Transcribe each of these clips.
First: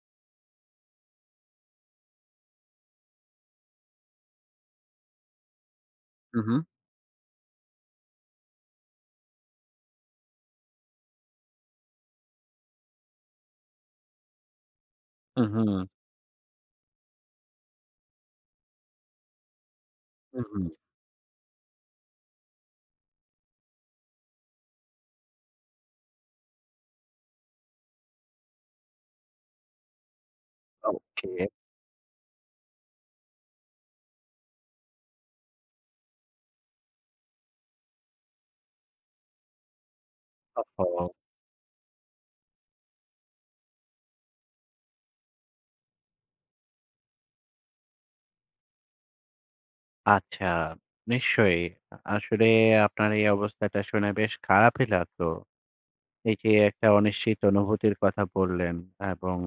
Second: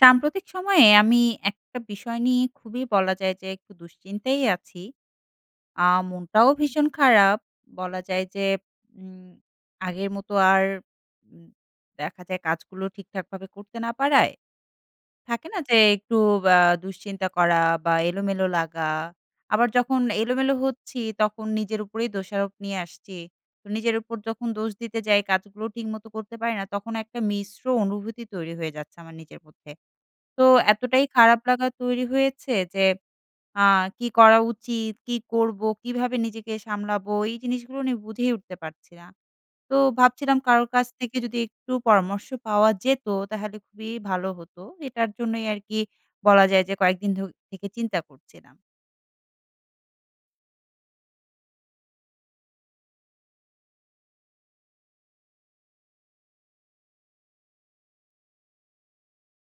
সাম্প্রতিক সময়ে আমি একটা বিষয় নিয়ে খুবই বলা যায় যে একটু দুশ্চিন্তায় আছি। আ উম মনটাও হুম। ভীষণ খারাপ বলা যায় যে উম আগের মতো আর উ দেখা যায় কাজগুলো ঠিকঠাকভাবে করতে না পারায়। থাকে উম না? যে হুম। একটু আ দুশ্চিন্তা করা বা এলোমেলো লাগা। আবার যখন উম এলোমেলো হুম। হচ্ছি তখন নিজের উপরেই দোষারোপ নিয়ে আসছি। তো নিজের উপর যখন দোষ দিতে যাই কাজগুলো ঠিকমতো করতে পারি না। তখন একটা মিশ্র অনুভূতি তৈরি হয়ে যাচ্ছে আমার নিজের মধ্যে। তো এতটাই খারাপ ওকে। লাগা তৈরি হয়েছে। যে আ কী করা উচিত? কী করব? কীভাবে নিজেকে সামলাবো? এই জিনিসগুলো নি বুঝেই উঠতে পারছি না। তো ভাবছিলাম কারোর কাছ ওহহো! থেকে যদি একটু পরামর্শ পাওয়া যেত, তাহলে খুবই ভালো হতো। এটার জন্যই আর কি বলা যায় যে কয়েকদিন ধো থেকে চিন্তা করছিলাম। আচ্ছা নিশ্চয়ই। আ আসলে আপনার এই অবস্থাটা শুনে বেশ খারাপই লাগলো। এই যে একটা অনিশ্চিত অনুভূতির কথা বললেন এবং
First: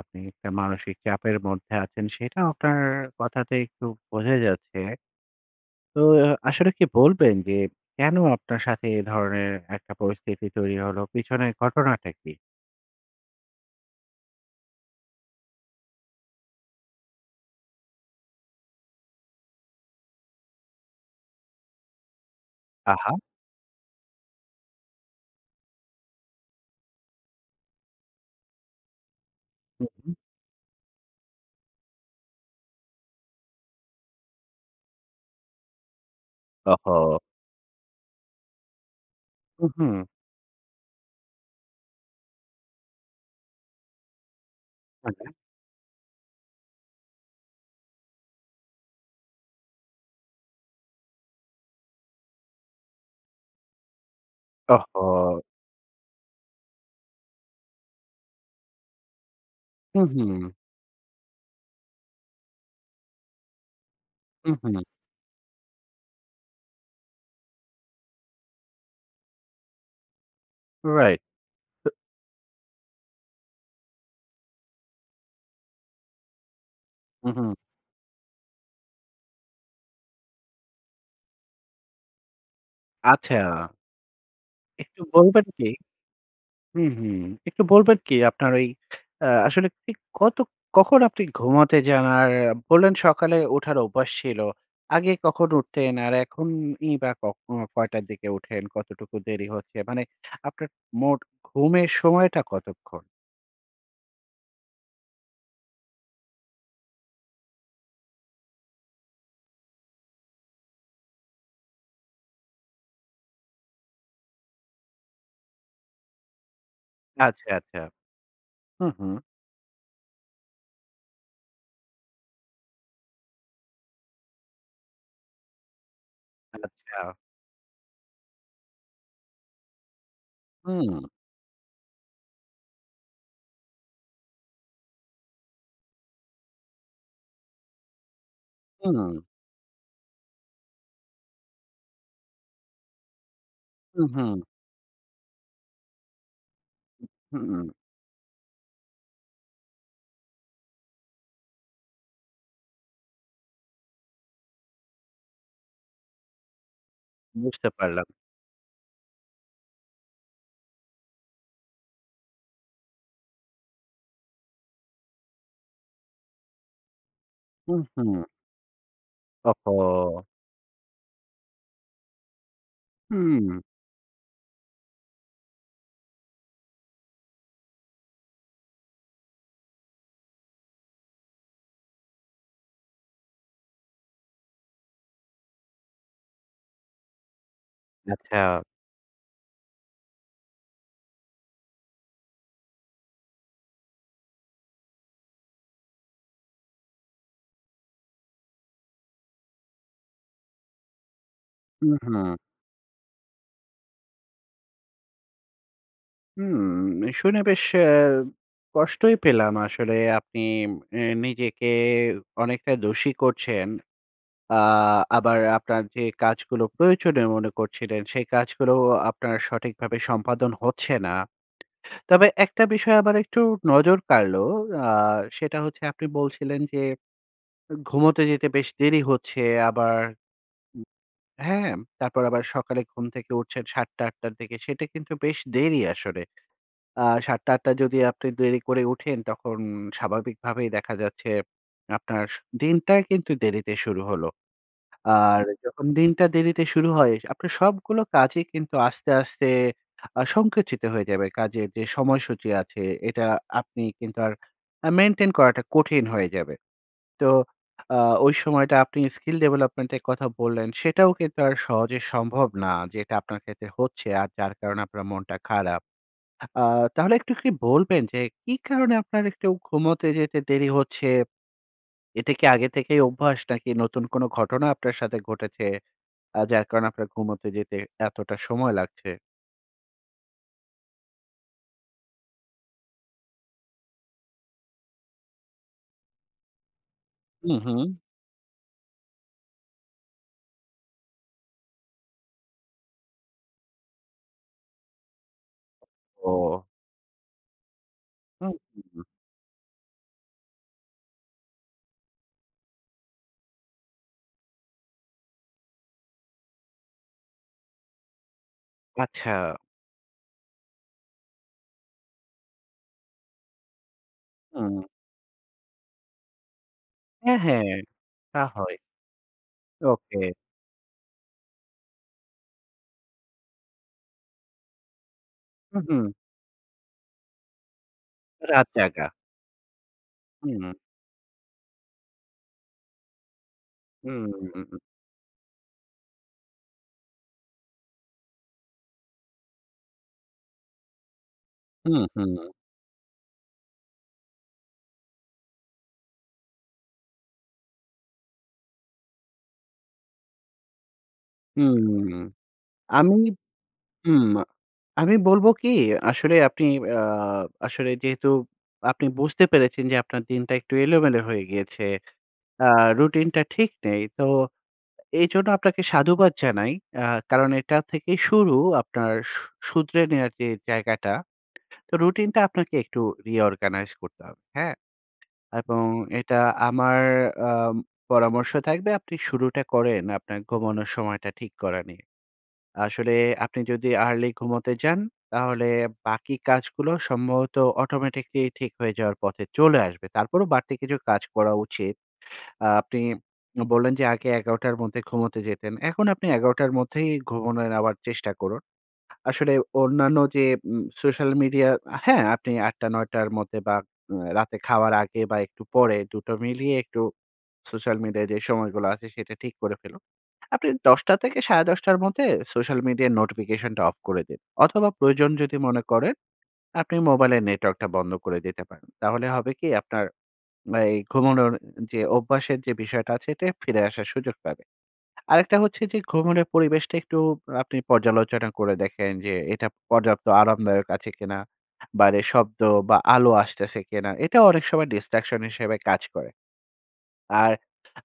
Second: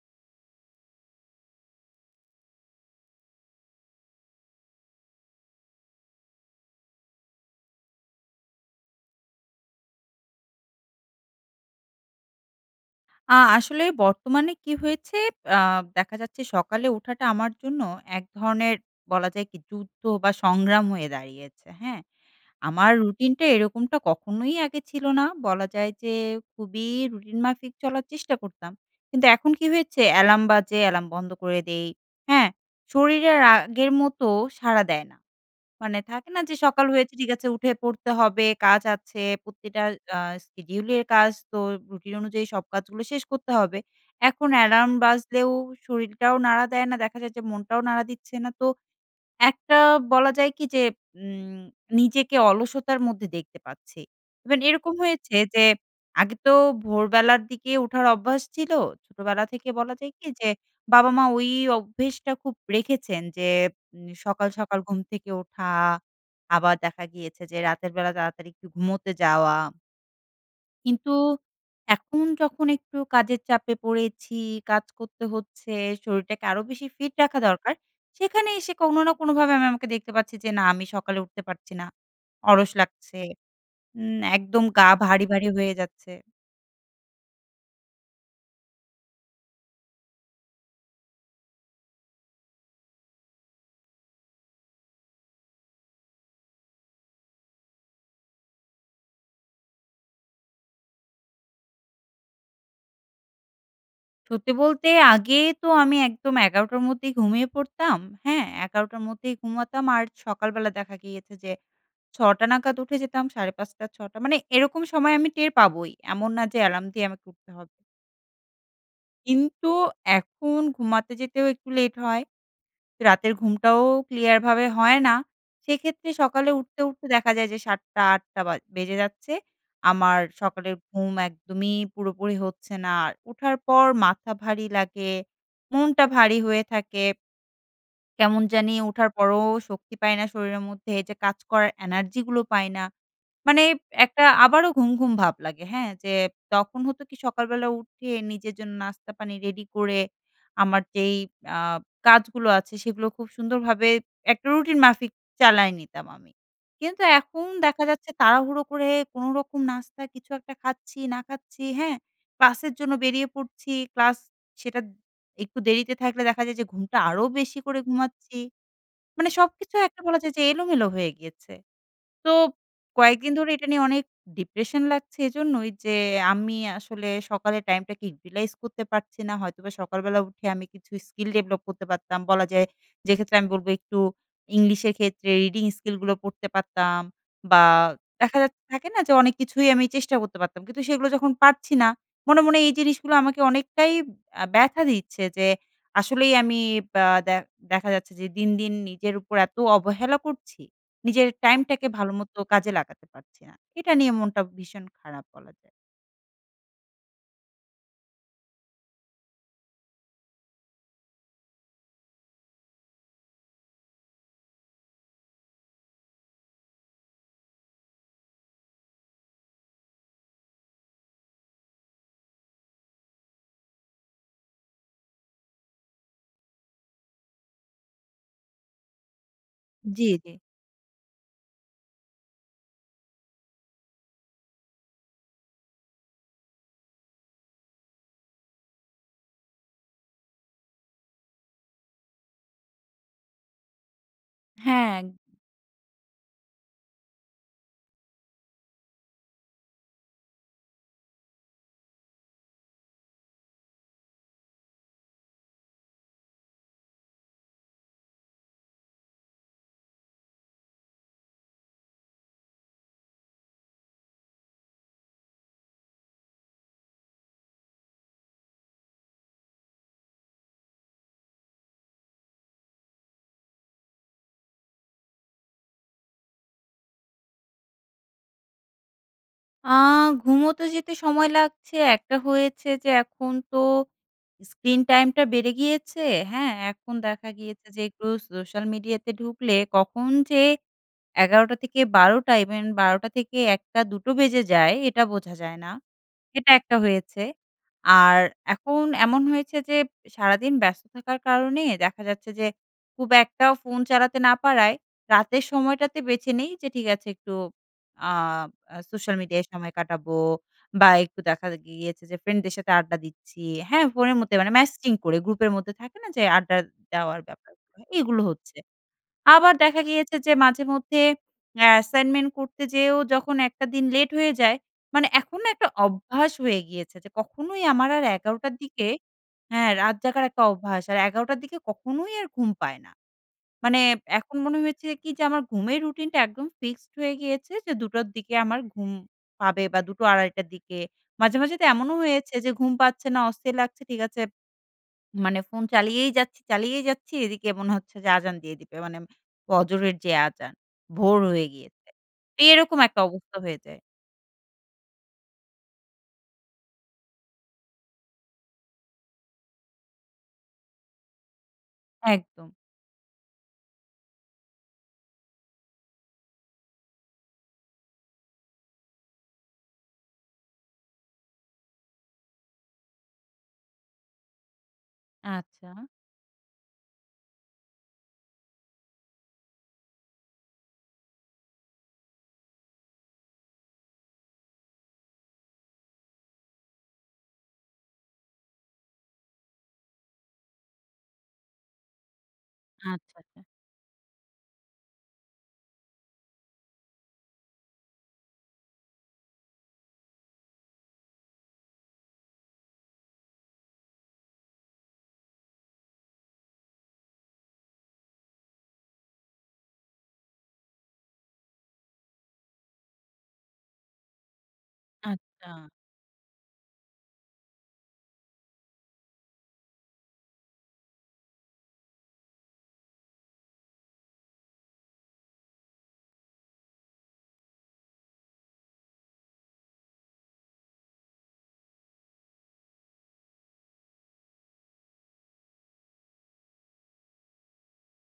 আপনি একটা মানসিক চাপের মধ্যে আছেন। সেটা আপনার কথাতে একটু বোঝাই যাচ্ছে। তো আসলে কি বলবেন? যে কেন আপনার সাথে এ ধরনের একটা পরিস্থিতি তৈরি হল, পিছনের ঘটনাটা কী? আ আসলে বর্তমানে কি হয়েছে, আ দেখা যাচ্ছে সকালে ওঠাটা আমার জন্য এক ধরনের বলা যায় কি যুদ্ধ বা, সংগ্রাম হয়ে দাঁড়িয়েছে। হ্যাঁ? আমার আহা। রুটিনটা এরকমটা কখনোই আগে ছিল না। বলা যায় যে, খুবই রুটিন মাফিক চলার চেষ্টা করতাম। কিন্তু এখন কি হু, হয়েছে হু। অ্যালার্ম বাজে, অ্যালার্ম বন্ধ করে দেই। হ্যাঁ? শরীর আর আগের মতো সাড়া দেয় না। মানে থাকে না যে, ওহ "সকাল হয়েছে, হো! ঠিক আছে, উঠে পড়তে হবে, কাজ আছে। হু, প্রতিটা হু। আ শিডিউলের কাজ তো রুটিন অনুযায়ী সব কাজগুলো শেষ করতে হবে।" এখন অ্যালার্ম হু, হু। বাজলেও শরীরটাও নাড়া দেয় না। দেখা যায় যে মনটাও নাড়া দিচ্ছে না। তো একটা বলা যায় কি যে, ইম নিজেকে অলসতার মধ্যে দেখতে পাচ্ছি। ইভেন অহ এরকম হয়েছে হো! যে আগে তো ভোরবেলার দিকে ওঠার অভ্যাস ছিল। ছোটবেলা থেকে বলা হু, যায় কি যে, হু। বাবা-মা ওই অভ্যেসটা খুব রেখেছেন যে, নে সকাল, হু, সকাল হু। ঘুম থেকে ওঠা। আবার দেখা গিয়েছে যে রাতের বেলা তাড়াতাড়ি একটু ঘুমোতে যাওয়া। কিন্তু, রাইট। এখন যখন একটু কাজের চাপে পড়েছি, কাজ করতে হচ্ছে। শরীরটাকে আরো বেশি ফিট হু, রাখা হু। দরকার। সেখানে এসে কোনো না কোনোভাবে আমি আমাকে দেখতে পাচ্ছি যে না আমি সকালে উঠতে পারছি না। অলস লাগছে, আচ্ছা। উম একদম গা একটু ভারি, বলবেন ভারি কি হয়ে যাচ্ছে হুম, হুম। একটু বলবেন কি আপনার ঐ অ্যা আসলে ঠিক কত কখন আপনি ঘুমাতে যান? আর বললেন সকালে ওঠার অভ্যাস ছিল। আগে কখন উঠতেন? আর এখনই বা কখন কয়টার দিকে উঠেন? কতটুকু দেরি হচ্ছে? মানে আপনার মোট ঘুমের সময়টা কতক্ষণ? সত্যি বলতে, আগে তো আমি একদম ১১ টার মধ্যেই ঘুমিয়ে পড়তাম। হ্যাঁ? ১১ টার মধ্যেই ঘুমাতাম। আর সকালবেলা দেখা গিয়েছে যে ৬ টা নাগাদ উঠে যেতাম ৫ঃ৩০ ৬ টা। মানে এরকম সময় আমি টের পাবই। এমন না যে এলার্ম দিয়ে আমাকে উঠতে আচ্ছা, হবে। আচ্ছা। হুম, হুম। কিন্তু এখন ঘুমাতে যেতেও একটু লেট হয়। রাতের ঘুমটাও clear ভাবে হয়না। সেক্ষেত্রে সকালে উঠতে, আচ্ছা। উঠতে দেখা যায় যে ৭ টা ৮ টা বা বেজে যাচ্ছে, আমার সকালের হুম। ঘুম একদমই পুরোপুরি হচ্ছে না। আর ওঠার পর মাথা ভারী লাগে, মনটা ভারী হয়ে থাকে কেমন জানি ওঠার হুম। পরেও শক্তি পাই না শরীরের মধ্যে এইযে কাজ করার energy গুলো পাই না। মানে উ একটা হুম। আবারও ঘুমঘুম ভাব লাগে, হ্যাঁ? যে তখন হতো কি উ সকালবেলা হুম। উঠে নিজের জন্য নাস্তা পানি রেডি করে আমার যেই আ কাজগুলো আছে সেগুলো খুব সুন্দরভাবে একটা রুটিন মাফিক চালায় নিতাম আমি। কিন্তু এখন বুঝতে দেখা পারলাম। যাচ্ছে তাড়াহুড়ো করে কোনোরকম নাস্তা কিছু একটা খাচ্ছি, না খাচ্ছি হ্যাঁ? ক্লাসের জন্য বেরিয়ে পড়ছি, ক্লাস সেটা একটু দেরিতে থাকলে দেখা যায় যে ঘুমটা আরও বেশি উ করে হুম। ঘুমাচ্ছি। মানে সবকিছু একটা বলা ওহহো! যায় যে এলোমেলো হয়ে গিয়েছে। তো কয়েকদিন ধরে হুম। এটা নিয়ে অনেক depression লাগছে এইজন্যই যে আমি আসলে সকালের টাইমটাকে utilize করতে পারছি না হয়তোবা সকালবেলা উঠে আমি কিছু skill develop করতে পারতাম, বলা যায় যে ক্ষেত্রে আমি বলবো একটু ইংলিশের ক্ষেত্রে reading skill গুলো পড়তে পারতাম। বা দেখা যাচ্ছে আচ্ছা। থাকে না? ঠিক আছে অনেক কিছুই আমি চেষ্টা করতে পারতাম। কিন্তু সেগুলো যখন পারছি না, মনে, মনে এই জিনিসগুলো আমাকে অনেকটাই অ্যা ব্যথা দিচ্ছে যে আসলেই আমি বা দে দেখা যাচ্ছে যে দিন, দিন নিজের উপর এত অবহেলা করছি, নিজের টাইমটাকে উ হুম। ভালোমতো কাজে লাগাতে পারছি না। এটা নিয়ে মনটা ভীষণ খারাপ বলা যায়। হুম। শুনে বেশ অ্যা কষ্টই পেলাম আসলে আপনি এ নিজেকে অনেকটা দোষী করছেন। আ আবার আপনার যে কাজগুলো প্রয়োজনীয় মনে করছিলেন সেই কাজগুলো আপনার সঠিকভাবে সম্পাদন হচ্ছে না, তবে একটা বিষয় আবার একটু নজর কাড়লো, আ সেটা হচ্ছে আপনি বলছিলেন, অ যে ঘুমোতে যেতে বেশ দেরি হচ্ছে আবার জি, উ জি। হ্যাঁ, হ্যাঁ, তারপর আবার সকালে ঘুম থেকে উঠছেন ৭ টা, ৮ টার দিক থেকে সেটা কিন্তু বেশ দেরি আসলে। আ ৭ টা, ৮ টা যদি আপনি দেরি করে উঠেন তখন স্বাভাবিকভাবেই দেখা যাচ্ছে আপনার স দিনটা কিন্তু দেরিতে শুরু হলো। হ্যাঁ। আর যখন দিনটা দেরিতে শুরু হয়, আপনি সবগুলো কাজই কিন্তু আস্তে, আস্তে আ সংকুচিত হয়ে যাবে। কাজের যে সময়সূচি আছে এটা আপনি কিন্তু আর আ মেইনটেইন করাটা কঠিন হয়ে যাবে। তো আ ওই সময়টা আপনি skill development এর কথা বললেন, সেটাও কিন্তু আর সহজে সম্ভব না। যেটা আপনার ক্ষেত্রে হচ্ছে আর যার কারণে আপনার মনটা খারাপ। আ তাহলে একটু কি বলবেন যে, কী কারণে আপনার একটু ঘুমোতে যেতে দেরি হচ্ছে? এটা কি আগে থেকেই অভ্যাস নাকি নতুন কোন ঘটনা আপনার সাথে ঘটেছে আ যার কারণে আপনার ঘুমোতে যেতে এতটা সময় লাগছে? আ ঘুমোতে যেতে সময় লাগছে একটা হয়েছে যে এখন তো screentime টা বেড়ে গিয়েছে। হ্যাঁ? এখন দেখা হুম, গিয়েছে যে হুম। একটু সোশ্যাল মিডিয়াতে ঢুকলে কখন যে ১১ঃ০০-১২ঃ০০ even ১২ঃ০০-১ঃ০০, ২ঃ০০ বেজে যায় এটা বোঝা যায় না। এটা ওহ। একটা হয়েছে। আর হুম, এখন হুম, হুম। এমন হয়েছে যে, সারাদিন ব্যস্ত থাকার কারণে দেখা যাচ্ছে যে খুব একটা ফোন চালাতে না পারায়, রাতের সময়টাতে বেঁছে নেই যে ঠিক আছে একটু আ সোশ্যাল মিডিয়ায় আচ্ছা। সময় কাটাবো, বা একটু দেখা গিয়েছে যে ফ্রেন্ডদের সাথে আড্ডা দিচ্ছি। হ্যাঁ? ফোনের মধ্যে, মানে হুম। ম্যাসেজিং করে গ্রুপের মধ্যে, থাকে না যে আড্ডা দেওয়ার হ্যাঁ, হ্যাঁ। ব্যাপারগুলো? এগুলো তা হচ্ছে। হয়। আবার দেখা গিয়েছে ওকে। যে মাঝে মধ্যে অ্যা অ্যাসাইনমেন্ট করতে যেয়েও যখন একটা দিন লেট হয়ে যায়, মানে এখন না একটা হুম, হুম। অভ্যাস হয়ে গিয়েছে যে কখনোই আমার আর ১১ঃ০০ রাত দিকে জাগা। হ্যাঁ, রাত জাগার একটা হুম। অভ্যাস আর ১১ঃ০০ দিকে কখনোই আর ঘুম পায় না। মানে হুম। এখন হুম, মনে হুম। হয়েছে কি যে আমার ঘুমের রুটিনটা একদম fixed হয়ে গিয়েছে যে ২ঃ০০ দিকে আমার ঘুম পাবে বা ২ঃ০০, ২ঃ৩০ দিকে, মাঝে মাঝে তো এমনও হুম, হুম। হয়েছে যে ঘুম পাচ্ছে না, অস্থির লাগছে ঠিক আছে মানে ফোন চালিয়েই যাচ্ছি, চালিয়েই যাচ্ছি এদিকে মনে হচ্ছে যে আযান দিয়ে দিবে। মানে ফজরের যে আযান, ভোর হয়ে গিয়েছে। হুম। এরকম একটা আমি অবস্থা হয়ে যায়। হুম। আমি বলবো কি, আসলে আপনি অ্যা আসলে যেহেতু আপনি বুঝতে পেরেছেন যে আপনার দিনটা একটু এলোমেলো হয়ে গিয়েছে। একদম। অ্যা রুটিনটা ঠিক নেই। তো এইজন্য আপনাকে সাধুবাদ জানাই। অ্যা কারণ এটা থেকে শুরু আপনার শু শুধরে নেওয়ার যে জায়গাটা। তো রুটিনটা আপনাকে একটু reorganize করতে হবে। হ্যাঁ? আচ্ছা। এবং এটা আমার আম পরামর্শ থাকবে আপনি শুরুটা করেন আপনার ঘুমানোর সময়টা ঠিক করা নিয়ে। আসলে আপনি যদি early ঘুমোতে যান, তাহলে বাকি কাজগুলো সম্ভবত automatically ঠিক হয়ে যাওয়ার পথে চলে আসবে। তারপরও বাড়তি কিছু কাজ করা উচিত। আ আপনি আচ্ছা, আচ্ছা। বললেন যে, আগে ১১ঃ০০ মধ্যে ঘুমোতে যেতেন। এখন আপনি ১১ঃ০০ মধ্যেই ঘুমোনোর আবার চেষ্টা করুন। আসলে অন্যান্য যে উম সোশ্যাল মিডিয়া, হ্যাঁ, আপনি ৮ঃ০০, ৯ঃ০০ মধ্যে বা আ রাতে খাওয়ার আগে বা একটু পরে ২ টো মিলিয়ে একটু সোশ্যাল মিডিয়ায় যে সময়গুলো আছে সেটা ঠিক করে ফেলুন। আপনি ১০ঃ০০ - ১০ঃ৩০ মধ্যে সোশ্যাল মিডিয়ার নোটিফিকেশনটা অফ করে দিন। অথবা প্রয়োজন আচ্ছা। যদি মনে করেন, আপনি মোবাইলের নেটওয়ার্কটা বন্ধ করে দিতে পারেন। তাহলে হবে কি আপনার এই ঘুমানোর যে অভ্যাসের যে বিষয়টা আছে, এটা ফিরে আসার সুযোগ পাবে। আরেকটা হচ্ছে যে ঘুমোনের পরিবেশটা একটু আপনি পর্যালোচনা করে দেখেন যে এটা পর্যাপ্ত আরামদায়ক আছে কিনা? বাইরের শব্দ বা আলো আসতেছে কিনা? এটাও অনেক সময় distraction হিসাবে কাজ করে। আর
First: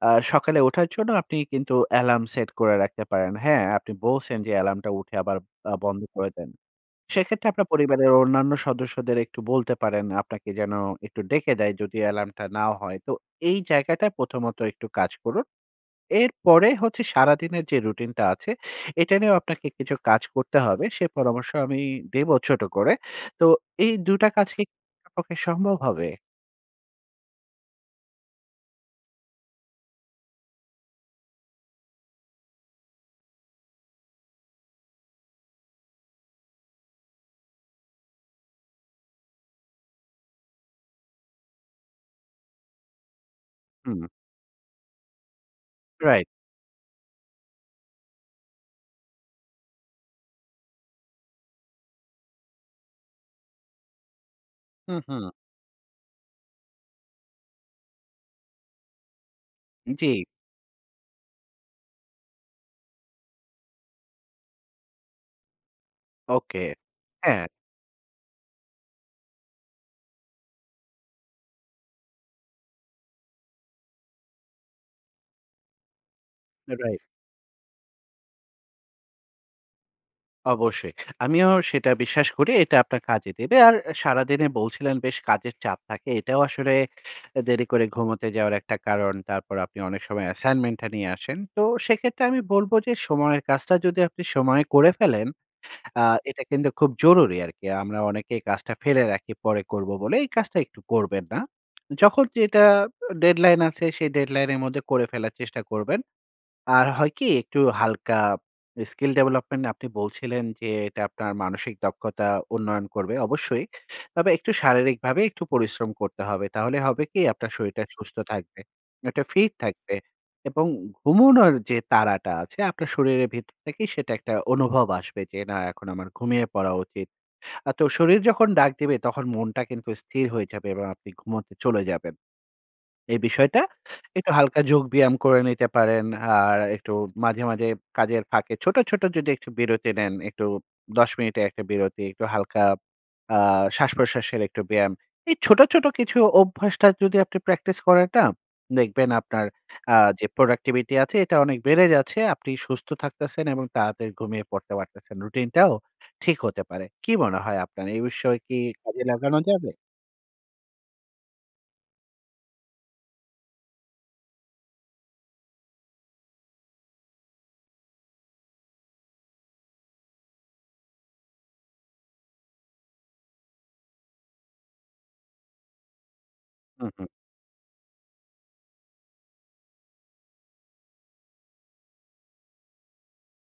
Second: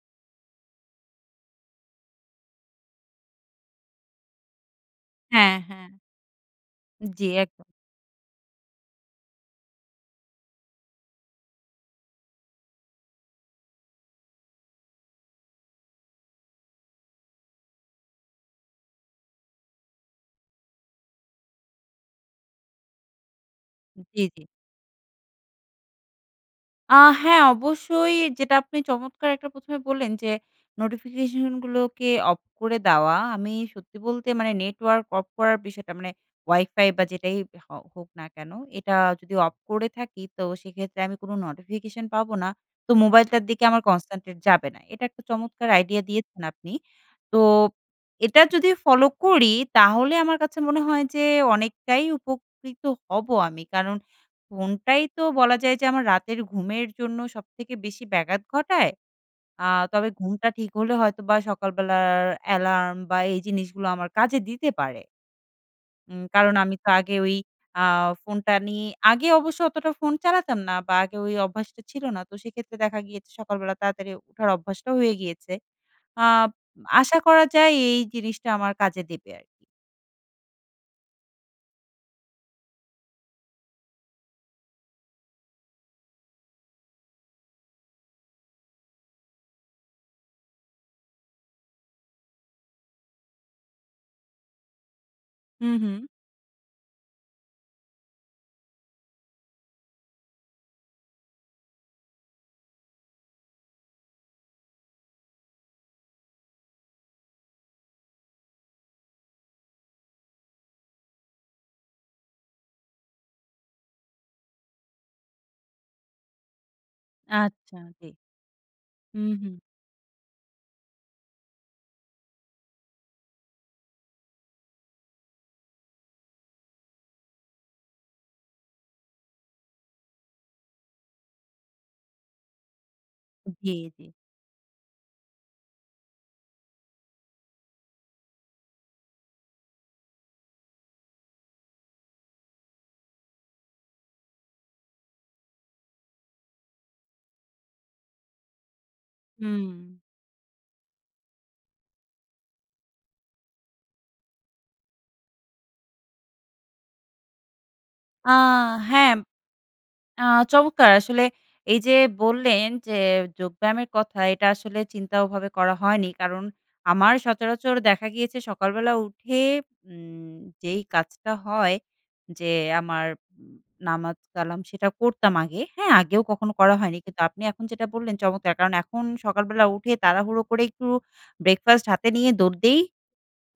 অ্যা সকালে ওঠার জন্য আপনি কিন্তু অ্যালার্ম সেট করে রাখতে পারেন। হ্যাঁ, আপনি বলছেন যে অ্যালার্মটা উঠে আবার হ্যাঁ, আ হ্যাঁ। বন্ধ করে দেন। জ্বি, সেক্ষেত্রে একদম। আপনার পরিবারের অন্যান্য সদস্যদের একটু বলতে পারেন আপনাকে যেন একটু ডেকে দেয় যদি অ্যালার্মটা না হয়। তো এই জায়গাটা প্রথমত একটু কাজ করুন। এরপরে হচ্ছে সারাদিনের যে রুটিনটা আছে, এটা নিয়েও আপনাকে কিছু কাজ করতে হবে। সে পরামর্শ আমি দেব ছোট করে। তো এই জি, ২টা জি। কাজ কি করা আপনার পক্ষে সম্ভব হবে? আ হ্যাঁ অবশ্যই যেটা আপনি চমৎকার একটা ১ম এ বললেন যে নোটিফিকেশনগুলোকে অফ করে দেওয়া। আমি সত্যি বলতে মানে নেটওয়ার্ক অফ করার বিষয়টা মানে ওয়াইফাই বা যেটাই হ হোক না কেন, এটা যদি অফ করে থাকি তো সেক্ষেত্রে আমি কোনো নোটিফিকেশন পাবো না। তো মোবাইলটার দিকে আমার হুম। concentrate যাবে না। এটা একটা চমৎকার আইডিয়া রাইট। দিয়েছেন আপনি। তো এটা যদি ফলো করি তাহলে আমার কাছে মনে হয় যে অনেকটাই উপকৃত হব আমি। কারণ হুম, ফোনটাই তো হুম। বলা যায় যে আমার রাতের ঘুমের জন্য সবথেকে বেশি ব্যাঘাত ঘটায়, আ তবে জি। ঘুমটা ঠিক হলে হয়তো বা সকালবেলার অ্যালার্ম বা এই জিনিসগুলো আমার কাজে দিতে পারে। উম কারণ ওকে, আমি তো আগে ওই হ্যাঁ। আ ফোনটা নিয়ে, আগে অবশ্য অতটা ফোন চালাতাম না বা আগে ওই অভ্যাসটা ছিল না। তো সেক্ষেত্রে দেখা গিয়েছে সকালবেলা তাড়াতাড়ি উঠার অভ্যাসটা হয়ে গিয়েছে। Up right. আশা করা যায় এই জিনিসটা আমার কাজে দেবে আরকি। অবশ্যই আমিও সেটা বিশ্বাস করি এটা আপনার কাজে দেবে। আর সারাদিনে বলছিলেন বেশ কাজের চাপ থাকে, এটাও আসলে এ দেরি করে ঘুমোতে যাওয়ার একটা কারণ। তারপর আপনি অনেক সময় অ্যাসাইনমেন্টটা নিয়ে আসেন। তো সেক্ষেত্রে আমি বলব যে সময়ের কাজটা যদি আপনি সময়ে করে ফেলেন হুম, হুম। আ এটা কিন্তু খুব জরুরি আরকি। আমরা অনেকেই কাজটা ফেলে রাখি পরে করব বলে। এই কাজটা একটু করবেন না। যখন যেটা আ ডেডলাইন আছে সেই ডেডলাইনের মধ্যে করে ফেলার চেষ্টা করবেন। আর হয় কি একটু হালকা skill development আপনি বলছিলেন যে এটা আপনার মানসিক দক্ষতা উন্নয়ন করবে, অবশ্যই। তবে একটু শারীরিকভাবে একটু পরিশ্রম করতে হবে। তাহলে হবে কি, আপনার আচ্ছা, শরীরটা জি। সুস্থ থাকবে, একটা হুম, ফিট হুম। থাকবে এবং ঘুমোনোর যে তাড়াটা আছে আপনার শরীরের ভেতর থেকেই সেটা একটা অনুভব আসবে যে, "না এখন আমার ঘুমিয়ে পড়া উচিত।" আ তো শরীর যখন ডাক দিবে তখন মনটা কিন্তু স্থির হয়ে যাবে এবং আপনি ঘুমোতে চলে যাবেন। এ বিষয়টা জি, জি। একটু হালকা যোগ ব্যায়াম করে নিতে পারেন। আর একটু মাঝে, মাঝে কাজের ফাঁকে ছোট, ছোট যদি একটু বিরতি নেন, একটু ১০ মিনিট এর একটা বিরতি, একটু হালকা আ শ্বাসপ্রশ্বাসের একটু ব্যায়াম। এই ছোট, ছোট কিছু অভ্যাসটা যদি আপনি প্র্যাকটিস করেন না, দেখবেন আপনার আ হুম। যে productivity আছে এটা অনেক বেড়ে যাচ্ছে, আপনি সুস্থ থাকতেছেন এবং তাড়াতাড়ি ঘুমিয়ে পড়তে পারতেছেন। রুটিন টাও ঠিক হতে পারে। কী মনে হয় আপনার? এই আ বিষয়ে কি কাজে হ্যাঁ। লাগানো যাবে? আ চমৎকার আসলে এই যে বললেন যে, যোগব্যায়ামের কথা, এইটা আসলে চিন্তা ওভাবে করা হয়নি। কারণ আমার সচরাচর দেখা গিয়েছে সকালবেলা উঠে উম যেই কাজটা হয় যে আমার উ নামাজ কালাম সেটা করতাম আগে। হ্যাঁ, আগেও কখনো করা হুম, হয়নি। হুম। কিন্তু আপনি এখন যেটা বললেন চমৎকার। কারণ এখন সকালবেলা উঠে তাড়াহুড়ো করে একটু ব্রেকফাস্ট হাতে নিয়ে দৌড় দেই।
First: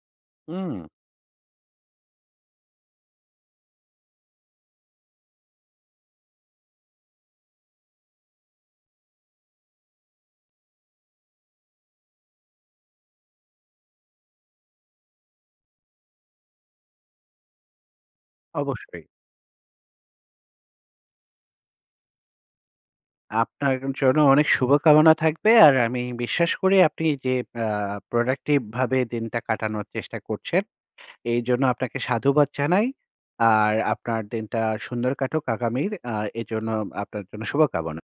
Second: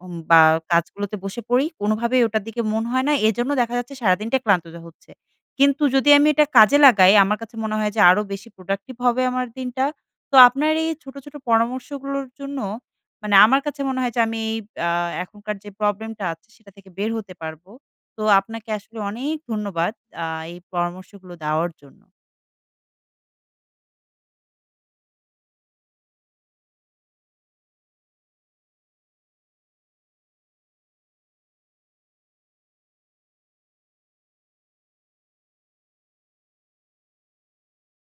উম বা হুম। কাজগুলোতে বসে পড়ি। কোনোভাবেই ওটার দিকে মনে হয় না, এজন্য দেখা যাচ্ছে সারাদিনটা ক্লান্ত যা হচ্ছে। কিন্তু যদি আমি এটা কাজে লাগাই আমার কাছে মনে হয় যে আরো বেশি প্রোডাক্টিভ হবে আমার দিনটা, তো আপনার এই ছোট, ছোট পরামর্শগুলোর জন্য মানে আমার কাছে মনে হয় যে আমি এইব আ এখনকার যে প্রবলেমটা আছে, সেটা থেকে বের হতে পারবো। তো আপনাকে আসলে অবশ্যই। অনেক ধন্যবাদ! আ এই পরামর্শগুলো দেওয়ার জন্য। আপনার জন্য অনেক শুভকামনা থাকবে। আর আমি বিশ্বাস করি আপনি যে আ প্রোডাক্টিভভাবে দিনটা কাটানোর চেষ্টা করছেন, এইজন্য আপনাকে সাধুবাদ জানাই। আর আপনার দিনটা সুন্দর কাটুক আগামীর। আ এজন্য আপনার জন্য শুভকামনা।